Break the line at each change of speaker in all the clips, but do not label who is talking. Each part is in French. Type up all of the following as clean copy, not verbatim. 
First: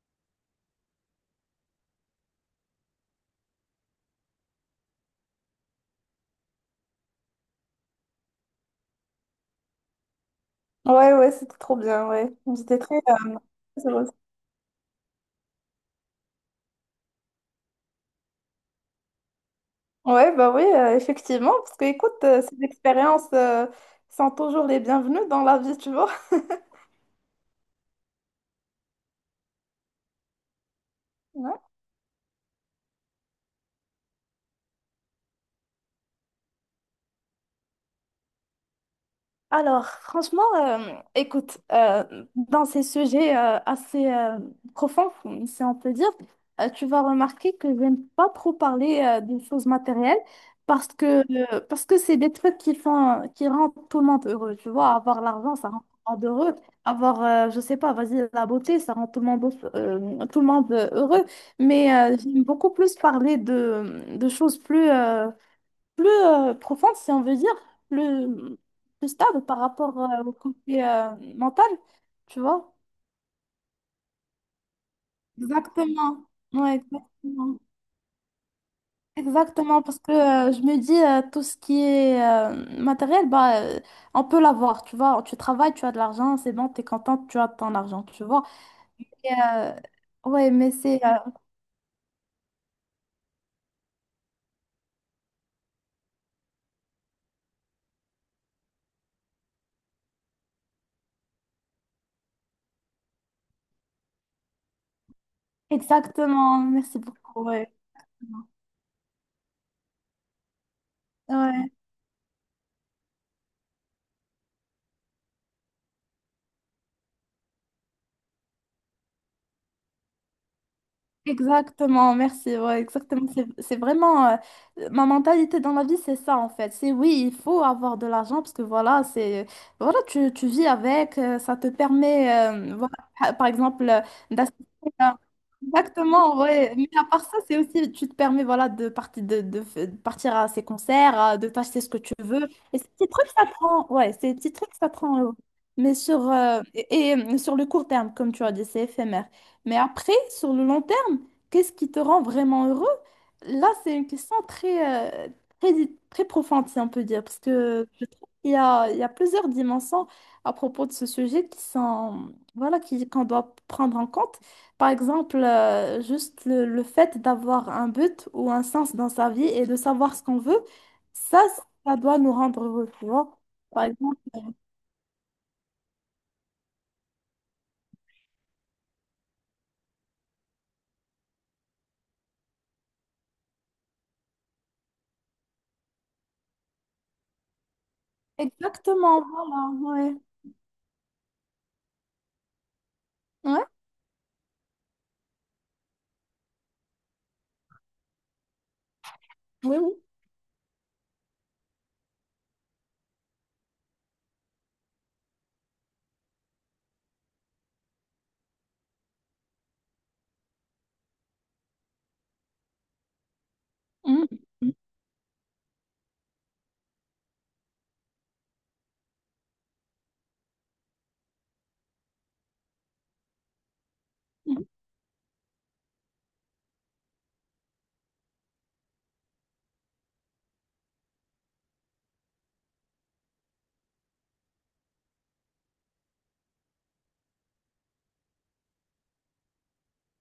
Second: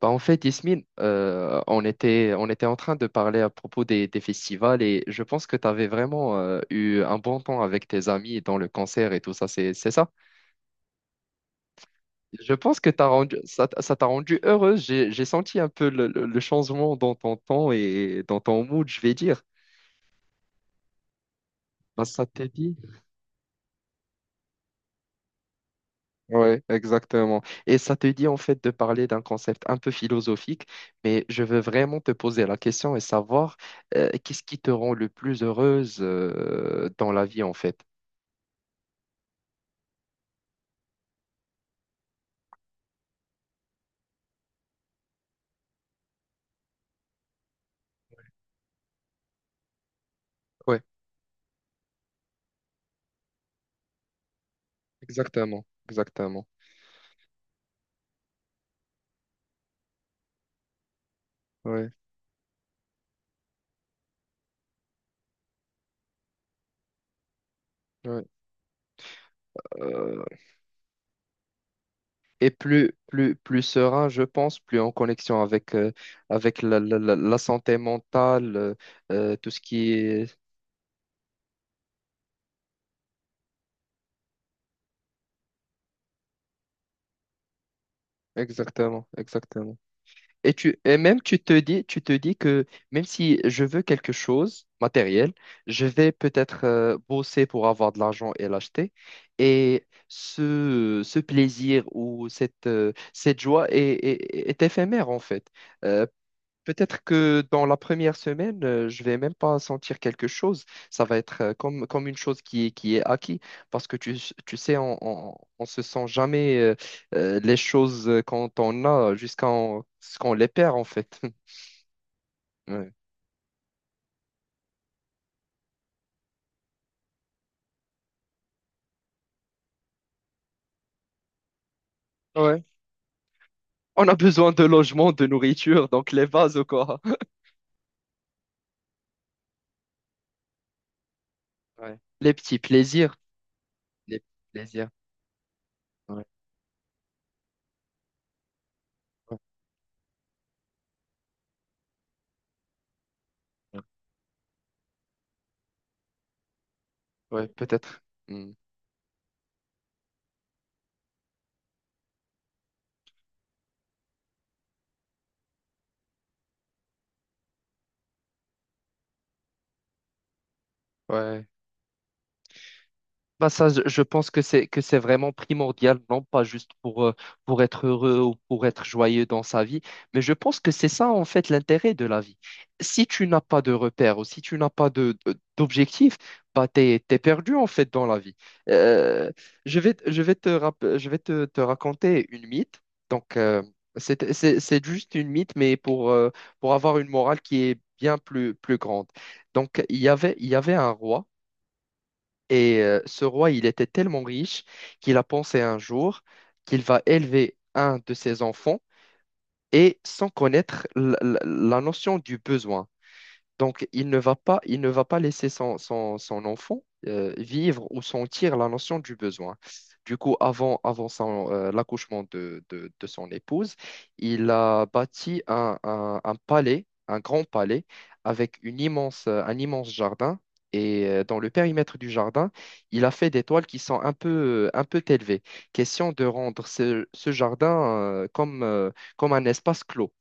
Yasmine, on était en train de parler à propos des festivals et je pense que tu avais vraiment eu un bon temps avec tes amis dans le concert et tout ça, c'est ça?
Ouais, ouais, c'était trop bien, ouais.
Je
J'étais
pense que t'as rendu, ça, t-
très
ça t'a
heureuse.
rendu heureuse. J'ai senti un peu le changement dans ton temps et dans ton mood, je vais dire.
Ouais, bah oui, effectivement, parce que
Bah,
écoute,
ça t'a
ces
dit?
expériences sont toujours les bienvenues dans la vie, tu vois.
Oui, exactement. Et ça te dit en fait de parler d'un concept un peu philosophique, mais je veux vraiment te poser la question et savoir qu'est-ce qui te rend le plus heureuse dans la vie en fait.
Alors, franchement, écoute, dans ces sujets assez profonds, si on peut dire, tu vas remarquer que je n'aime pas trop parler des choses matérielles
Oui,
parce que parce que c'est des trucs qui font qui rendent tout le monde heureux. Tu vois, avoir l'argent,
exactement,
ça rend tout le monde
exactement.
heureux. Avoir, je sais pas, vas-y, la beauté, ça rend tout le monde heureux.
Oui,
Mais j'aime beaucoup plus parler de choses plus profonde, si on veut dire,
oui.
plus, plus stable par rapport
Euh,
au côté mental, tu
et
vois?
plus, plus, plus serein, je pense, plus en connexion avec,
Exactement.
avec
Ouais,
la
exactement.
santé mentale, tout ce
Exactement,
qui
parce que
est...
je me dis, tout ce qui est matériel, bah, on peut l'avoir, tu vois. Tu travailles, tu as de l'argent, c'est bon, t'es contente, tu as ton argent, tu vois.
Exactement,
Et,
exactement.
ouais,
Et
mais
tu, et
c'est...
même tu te dis que même si je veux quelque chose matériel, je vais peut-être bosser pour avoir de l'argent et l'acheter. Et ce plaisir ou cette joie est, est éphémère en fait. Euh,
exactement, merci
Peut-être que
beaucoup,
dans
ouais.
la première semaine, je vais même pas sentir quelque chose. Ça va être
Ouais.
comme, comme une chose qui est acquis. Parce que tu sais, on se sent jamais les choses quand on a ce qu'on les perd, en fait.
Exactement, merci. Ouais,
Ouais.
exactement. C'est vraiment ma mentalité dans la vie, c'est ça en fait. C'est oui, il faut avoir de l'argent parce que voilà, c'est voilà, tu vis avec, ça te permet,
Ouais.
voilà, par exemple,
On a besoin de
d'assister
logement,
à-
de nourriture, donc les
Exactement,
bases,
ouais. Mais
quoi.
à part ça, c'est aussi, tu te permets voilà, de, partir de f- de partir à ces concerts, à- de t'acheter ce
Ouais.
que tu
Les
veux.
petits
Et ces petits
plaisirs.
trucs, ça prend, ouais,
Les
ces petits trucs,
plaisirs.
ça prend. Mais
Ouais,
sur le court terme, comme tu as dit, c'est éphémère.
ouais,
Mais après, sur le long terme, qu'est-ce qui te rend vraiment heureux? Là,
ouais.
c'est une question très, très profonde, si on peut dire, parce
Ouais,
que
peut-être.
je trouve qu'
Hmm.
il y a plusieurs dimensions à propos de ce sujet qui sont, voilà, qu'on doit prendre en compte. Par exemple, juste le fait d'avoir un but ou un sens dans sa vie et de savoir ce qu'on veut, ça,
Ouais.
ça doit nous rendre heureux, tu vois.
Bah ça,
Par
je
exemple,
pense que c'est vraiment primordial, non pas juste pour être heureux ou pour être joyeux dans sa vie, mais je pense que c'est ça en fait l'intérêt de la vie. Si tu n'as pas de repères ou si tu n'as pas d'objectif, bah t'es perdu en fait dans la vie.
exactement,
Euh,
voilà, ouais.
je vais je vais te raconter une mythe. Donc
Ouais,
c'est juste une mythe, mais pour avoir une morale qui est bien plus, plus grande.
oui,
Donc
oui.
il y avait un roi. Et ce roi, il était tellement riche qu'il a pensé un jour qu'il va élever un de ses enfants et sans connaître la notion du besoin. Donc,
Mhm.
il ne va pas laisser son enfant vivre ou sentir la notion du besoin. Du coup, avant son, l'accouchement de son épouse, il
Mhm.
a bâti un palais, un grand palais, avec une immense, un immense jardin. Et dans le périmètre du jardin, il a fait des toiles qui sont un peu élevées. Question de rendre ce jardin comme un espace clos.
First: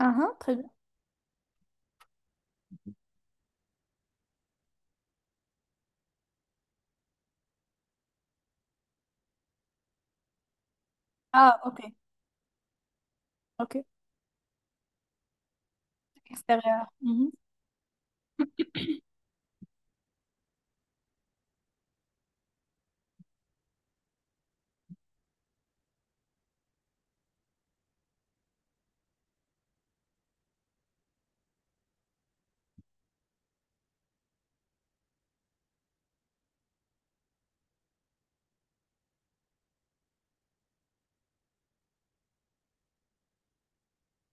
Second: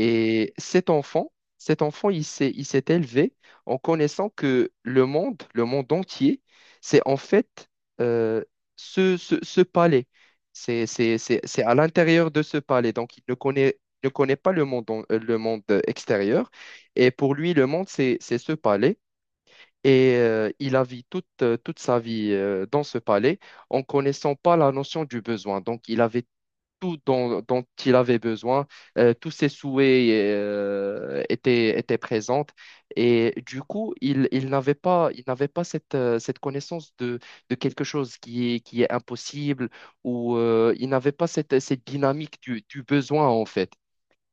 Ah, ah, très bien.
cet enfant, il s'est élevé en connaissant que le monde entier, c'est en fait euh, ce palais.
Ah,
C'est à
ok.
l'intérieur de ce palais. Donc, il ne connaît,
Ok,
ne connaît pas le monde, le monde extérieur.
extérieur.
Et
Mhm.
pour lui, le monde, c'est ce palais. Et il a vécu toute sa vie dans ce palais en connaissant pas la notion du besoin. Donc, il avait tout dont, dont il avait besoin, tous ses souhaits étaient présents. Et du coup, il n'avait pas, il n'avait pas cette connaissance de quelque chose qui est impossible ou il n'avait pas cette dynamique du besoin en fait.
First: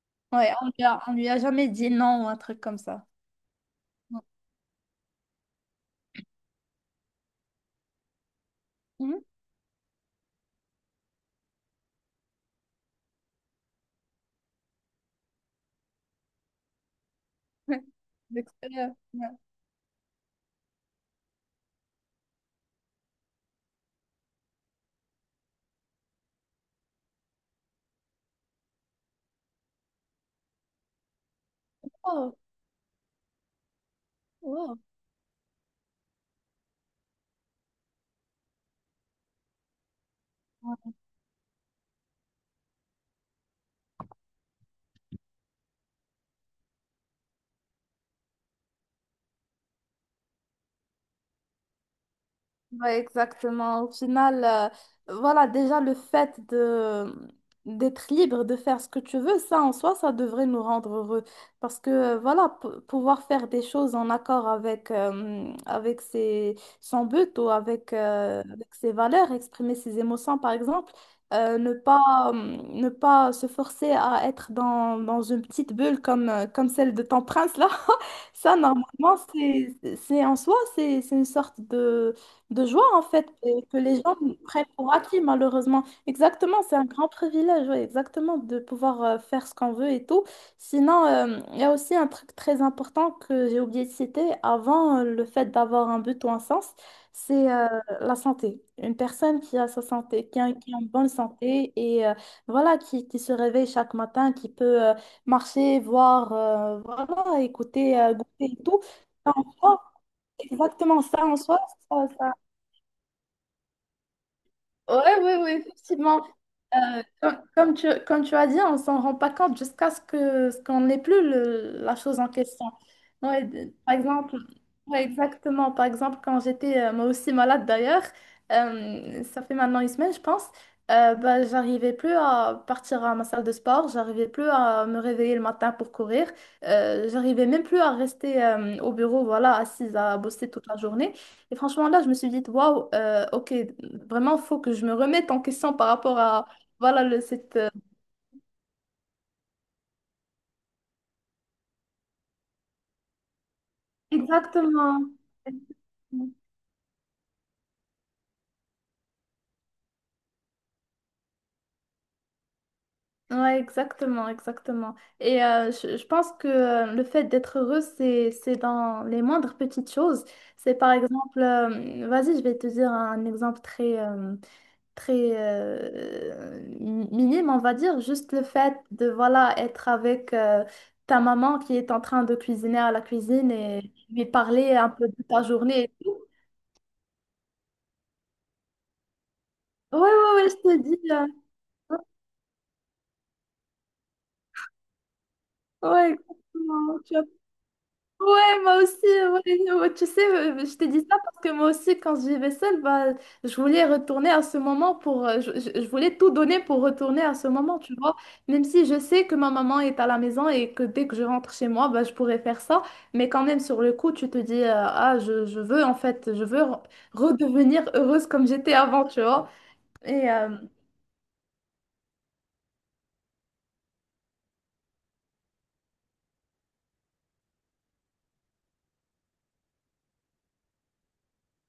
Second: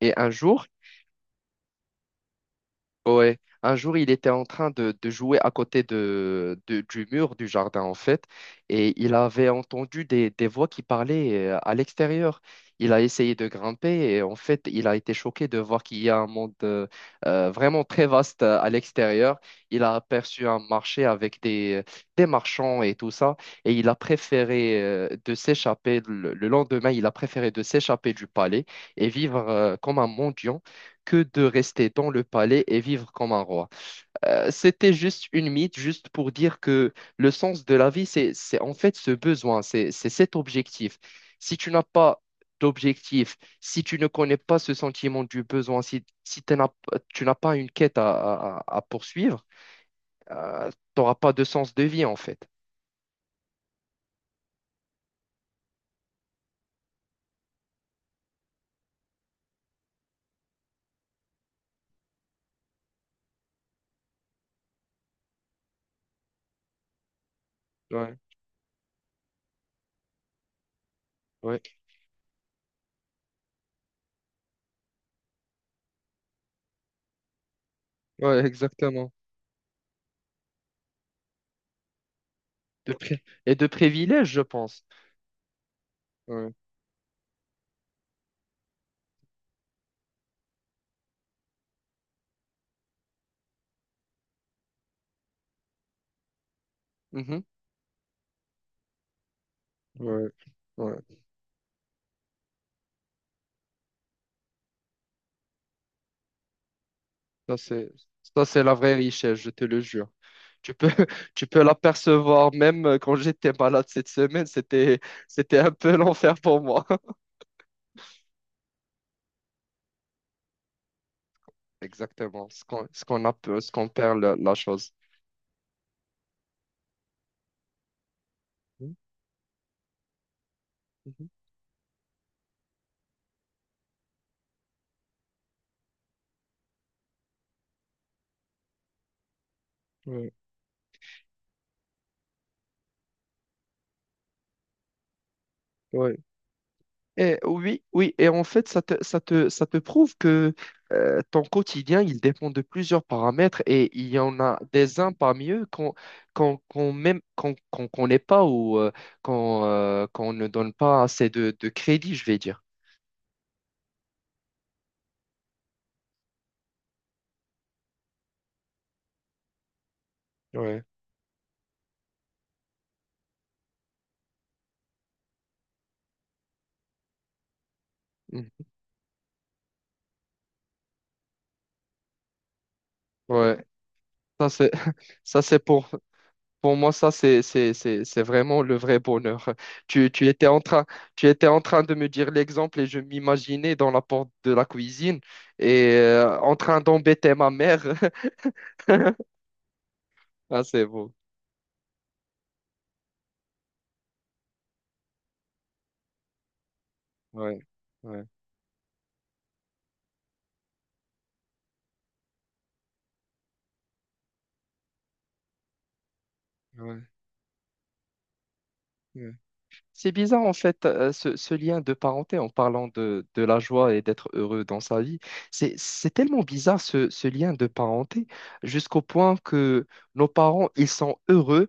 Et un
Ouais,
jour,
on lui a jamais dit non ou un truc comme ça.
Ouais, un jour il était en train de jouer à côté du mur du jardin en fait, et il
Mhm.
avait entendu des voix qui parlaient à l'extérieur. Il a essayé de grimper et en fait il a été choqué de voir qu'il y a un monde vraiment très vaste à
D'extérieur. Ouais.
l'extérieur. Il a aperçu un marché avec des marchands et tout ça, et il a préféré de s'échapper le lendemain, il a préféré de s'échapper du palais et vivre comme un mendiant que de rester dans le
Oh,
palais et vivre comme un roi.
wow.
C'était juste une mythe, juste pour dire que le sens de la vie, c'est en fait ce besoin, c'est cet objectif. Si tu n'as pas d'objectif, si tu ne connais pas ce sentiment du besoin, si, si t'en as- tu n'as pas une quête à, à poursuivre, tu n'auras pas de sens de vie en fait.
Ouais, exactement. Au final, voilà, déjà le fait de d'être libre, de faire ce que tu veux, ça en soi, ça devrait nous rendre heureux. Parce que, voilà, pouvoir faire des choses en accord avec, avec ses, son but ou avec,
Ouais,
avec ses valeurs, exprimer ses émotions, par exemple,
ouais,
ne pas se forcer à être dans une petite bulle comme, comme celle de ton prince, là,
ouais,
ça,
exactement.
normalement, c'est en soi, c'est une sorte de joie
de
en
pri-
fait
et
et
de
que les gens
privilèges,
nous
je
prennent
pense.
pour acquis malheureusement.
Ouais.
Exactement, c'est un grand privilège, ouais, exactement, de pouvoir faire ce qu'on veut et tout. Sinon, il y a aussi un truc très important que j'ai oublié de citer avant le fait d'avoir un but ou un sens,
Mhm.
c'est la santé. Une personne qui a sa
Ouais,
santé, qui a une
ouais.
bonne santé et voilà, qui se réveille chaque matin, qui peut marcher, voir, voilà,
Ça, c'est,
écouter,
ça,
goûter
c'est
et
la
tout.
vraie richesse, je te
Oh,
le jure. Tu peux,
exactement ça en
tu
soi.
peux l'apercevoir même quand j'étais malade cette semaine,
Ouais, oui, oui,
c'était un peu
effectivement.
l'enfer pour moi.
Comme tu as dit, on s'en rend pas compte jusqu'à ce que ce qu'on n'ait plus la chose en
Exactement,
question.
ce qu'on a,
Ouais,
ce qu'on
par
perd,
exemple,
la chose.
ouais, exactement. Par exemple, quand j'étais moi aussi malade d'ailleurs,
Mhm,
ça fait maintenant une semaine, je pense,
mhm.
bah, j'arrivais plus à partir à ma salle de sport, j'arrivais plus à me réveiller le matin pour courir, j'arrivais même plus à rester au bureau, voilà, assise à
Ouais.
bosser toute la journée. Et franchement, là, je me suis dit, waouh, ok, vraiment, faut que je me remette en question par
Ouais.
rapport à, voilà, le,
Eh,
cette...
oui, oui, et en fait, ça te prouve que ton quotidien, il dépend de plusieurs paramètres et il y en a des
exactement.
uns parmi eux qu'on connaît pas ou qu'on ne donne pas assez de crédit, je vais dire.
Ouais, exactement, exactement. Et je pense que le fait d'être heureux, c'est dans les moindres petites choses. C'est
Ouais.
par exemple, vas-y, je vais te dire un exemple très minime, on va dire, juste le
Mm.
fait de voilà être avec ta maman qui est en train de cuisiner à la cuisine
Ouais,
et lui
ça c'est
parler un peu de
ça
ta
c'est
journée et tout.
pour moi, ça, c'est vraiment le vrai bonheur.
Ouais,
Tu, tu
ouais,
étais
ouais, je
en
te
train,
dis.
tu étais en train de me dire l'exemple et je m'imaginais dans la porte de la cuisine et
Ouais,
en train
exactement. Tu as
d'embêter ma mère.
ouais, moi aussi, ouais, ouais, tu sais,
Ah,
je
c'est
t'ai dit
beau.
ça parce que moi aussi, quand je vivais seule, bah, je voulais retourner à ce moment pour, je voulais tout donner pour retourner à ce
Ouais,
moment, tu vois,
ouais,
même si je sais que ma maman est à la maison et que dès que je rentre chez moi, bah, je pourrais faire ça, mais quand même, sur le coup, tu te dis, ah, je veux, en fait,
ouais,
redevenir heureuse comme j'étais avant, tu
ouais.
vois,
C'est
et,
bizarre, en fait, ce lien de parenté en parlant de la joie et d'être heureux dans sa vie. C'est tellement bizarre, ce lien de parenté, jusqu'au point que nos parents, ils sont heureux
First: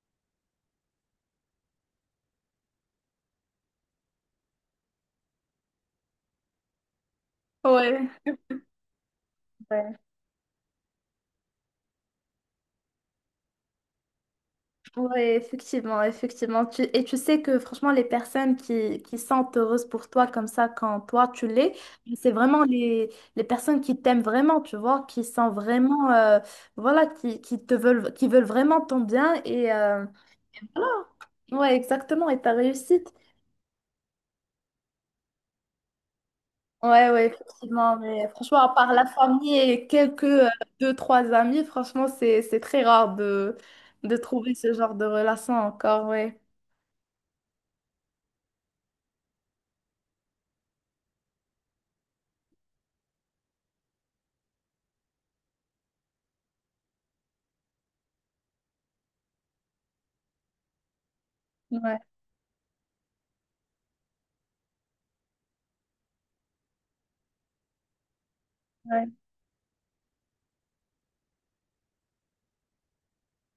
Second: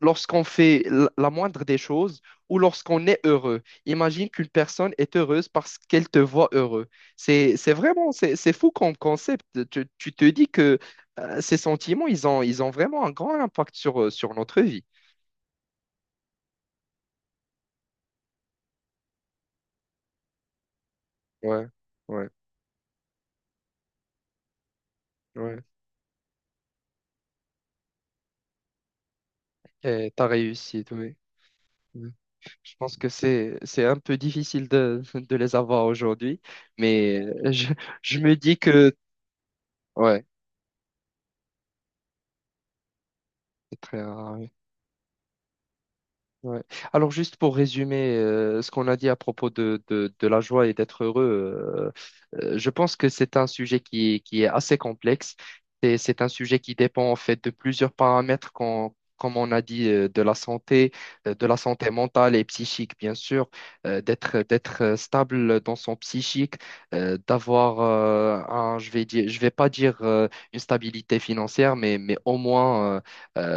lorsqu'on fait la moindre des choses ou lorsqu'on est heureux. Imagine qu'une personne est heureuse parce qu'elle te voit heureux.
ouais.
C'est fou comme concept.
Ouais.
Tu te dis que ces sentiments, ils ont vraiment un grand impact sur, sur notre vie.
Ouais, effectivement, effectivement. Tu- et tu sais que franchement, les personnes qui sont heureuses pour toi comme ça quand toi tu
Ouais,
l'es,
ouais,
c'est vraiment les personnes qui t'aiment vraiment, tu vois, qui sont
ouais.
vraiment, voilà, qui te veulent, qui veulent vraiment ton bien et
Et t'as réussi, oui.
ouais,
Oui.
exactement, et ta
Je pense que
réussite.
c'est un peu difficile de les avoir aujourd'hui,
Ouais,
mais
ouais,
je,
effectivement.
je
Mais
me dis
franchement, à part
que...
la famille et
Ouais,
quelques deux, trois amis, franchement, c'est très rare
c'est très
de
rare.
trouver ce genre de relation encore, ouais.
Ouais. Alors juste pour résumer ce qu'on a dit à propos de la joie et d'être heureux, je pense que c'est un sujet qui est assez complexe. C'est un sujet qui dépend en fait de plusieurs paramètres comme on a dit, de la santé
Ouais,
mentale et psychique, bien sûr, d'être stable dans son psychique, d'avoir un, je vais
ouais.
dire, je vais pas dire une stabilité financière, mais au moins, euh,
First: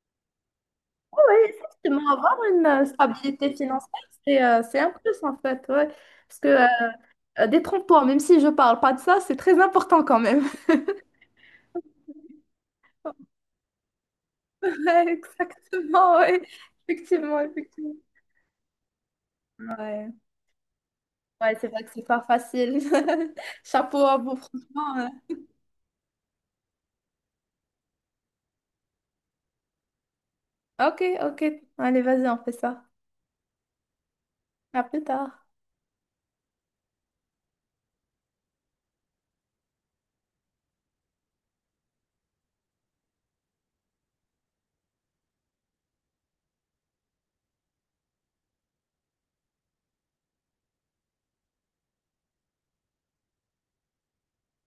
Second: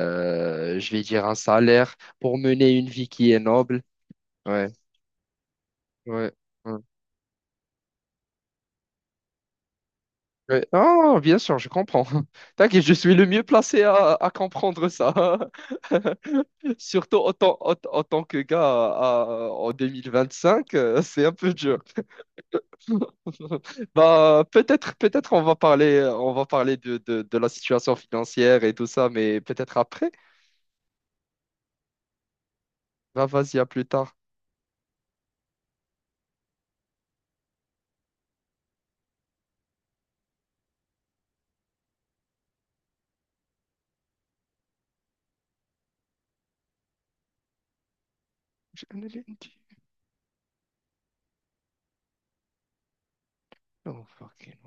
euh, je vais
Oui,
dire un salaire
exactement, avoir
pour
une
mener une vie qui est
stabilité
noble.
financière,
Ouais,
c'est un plus en fait, ouais.
ouais,
Parce que
ouais.
détrompe-toi, même si je parle pas de ça, c'est très important quand même.
Ouais. Ah, bien sûr, je comprends. T'inquiète, je suis le mieux placé à comprendre ça.
Ouais, exactement, ouais.
Surtout en
Effectivement,
tant,
effectivement.
en tant que gars en
Ouais,
2025, c'est un peu
ouais, c'est
dur.
vrai que c'est pas facile. Chapeau à vous,
Bah,
franchement. Ouais.
peut-être on va parler de la situation financière et tout ça, mais peut-être après.
Ok, ok. Allez, vas-y, on fait ça.
Bah vas-y, à plus tard.
À plus tard.
J'ai un lundi. Oh, fucking.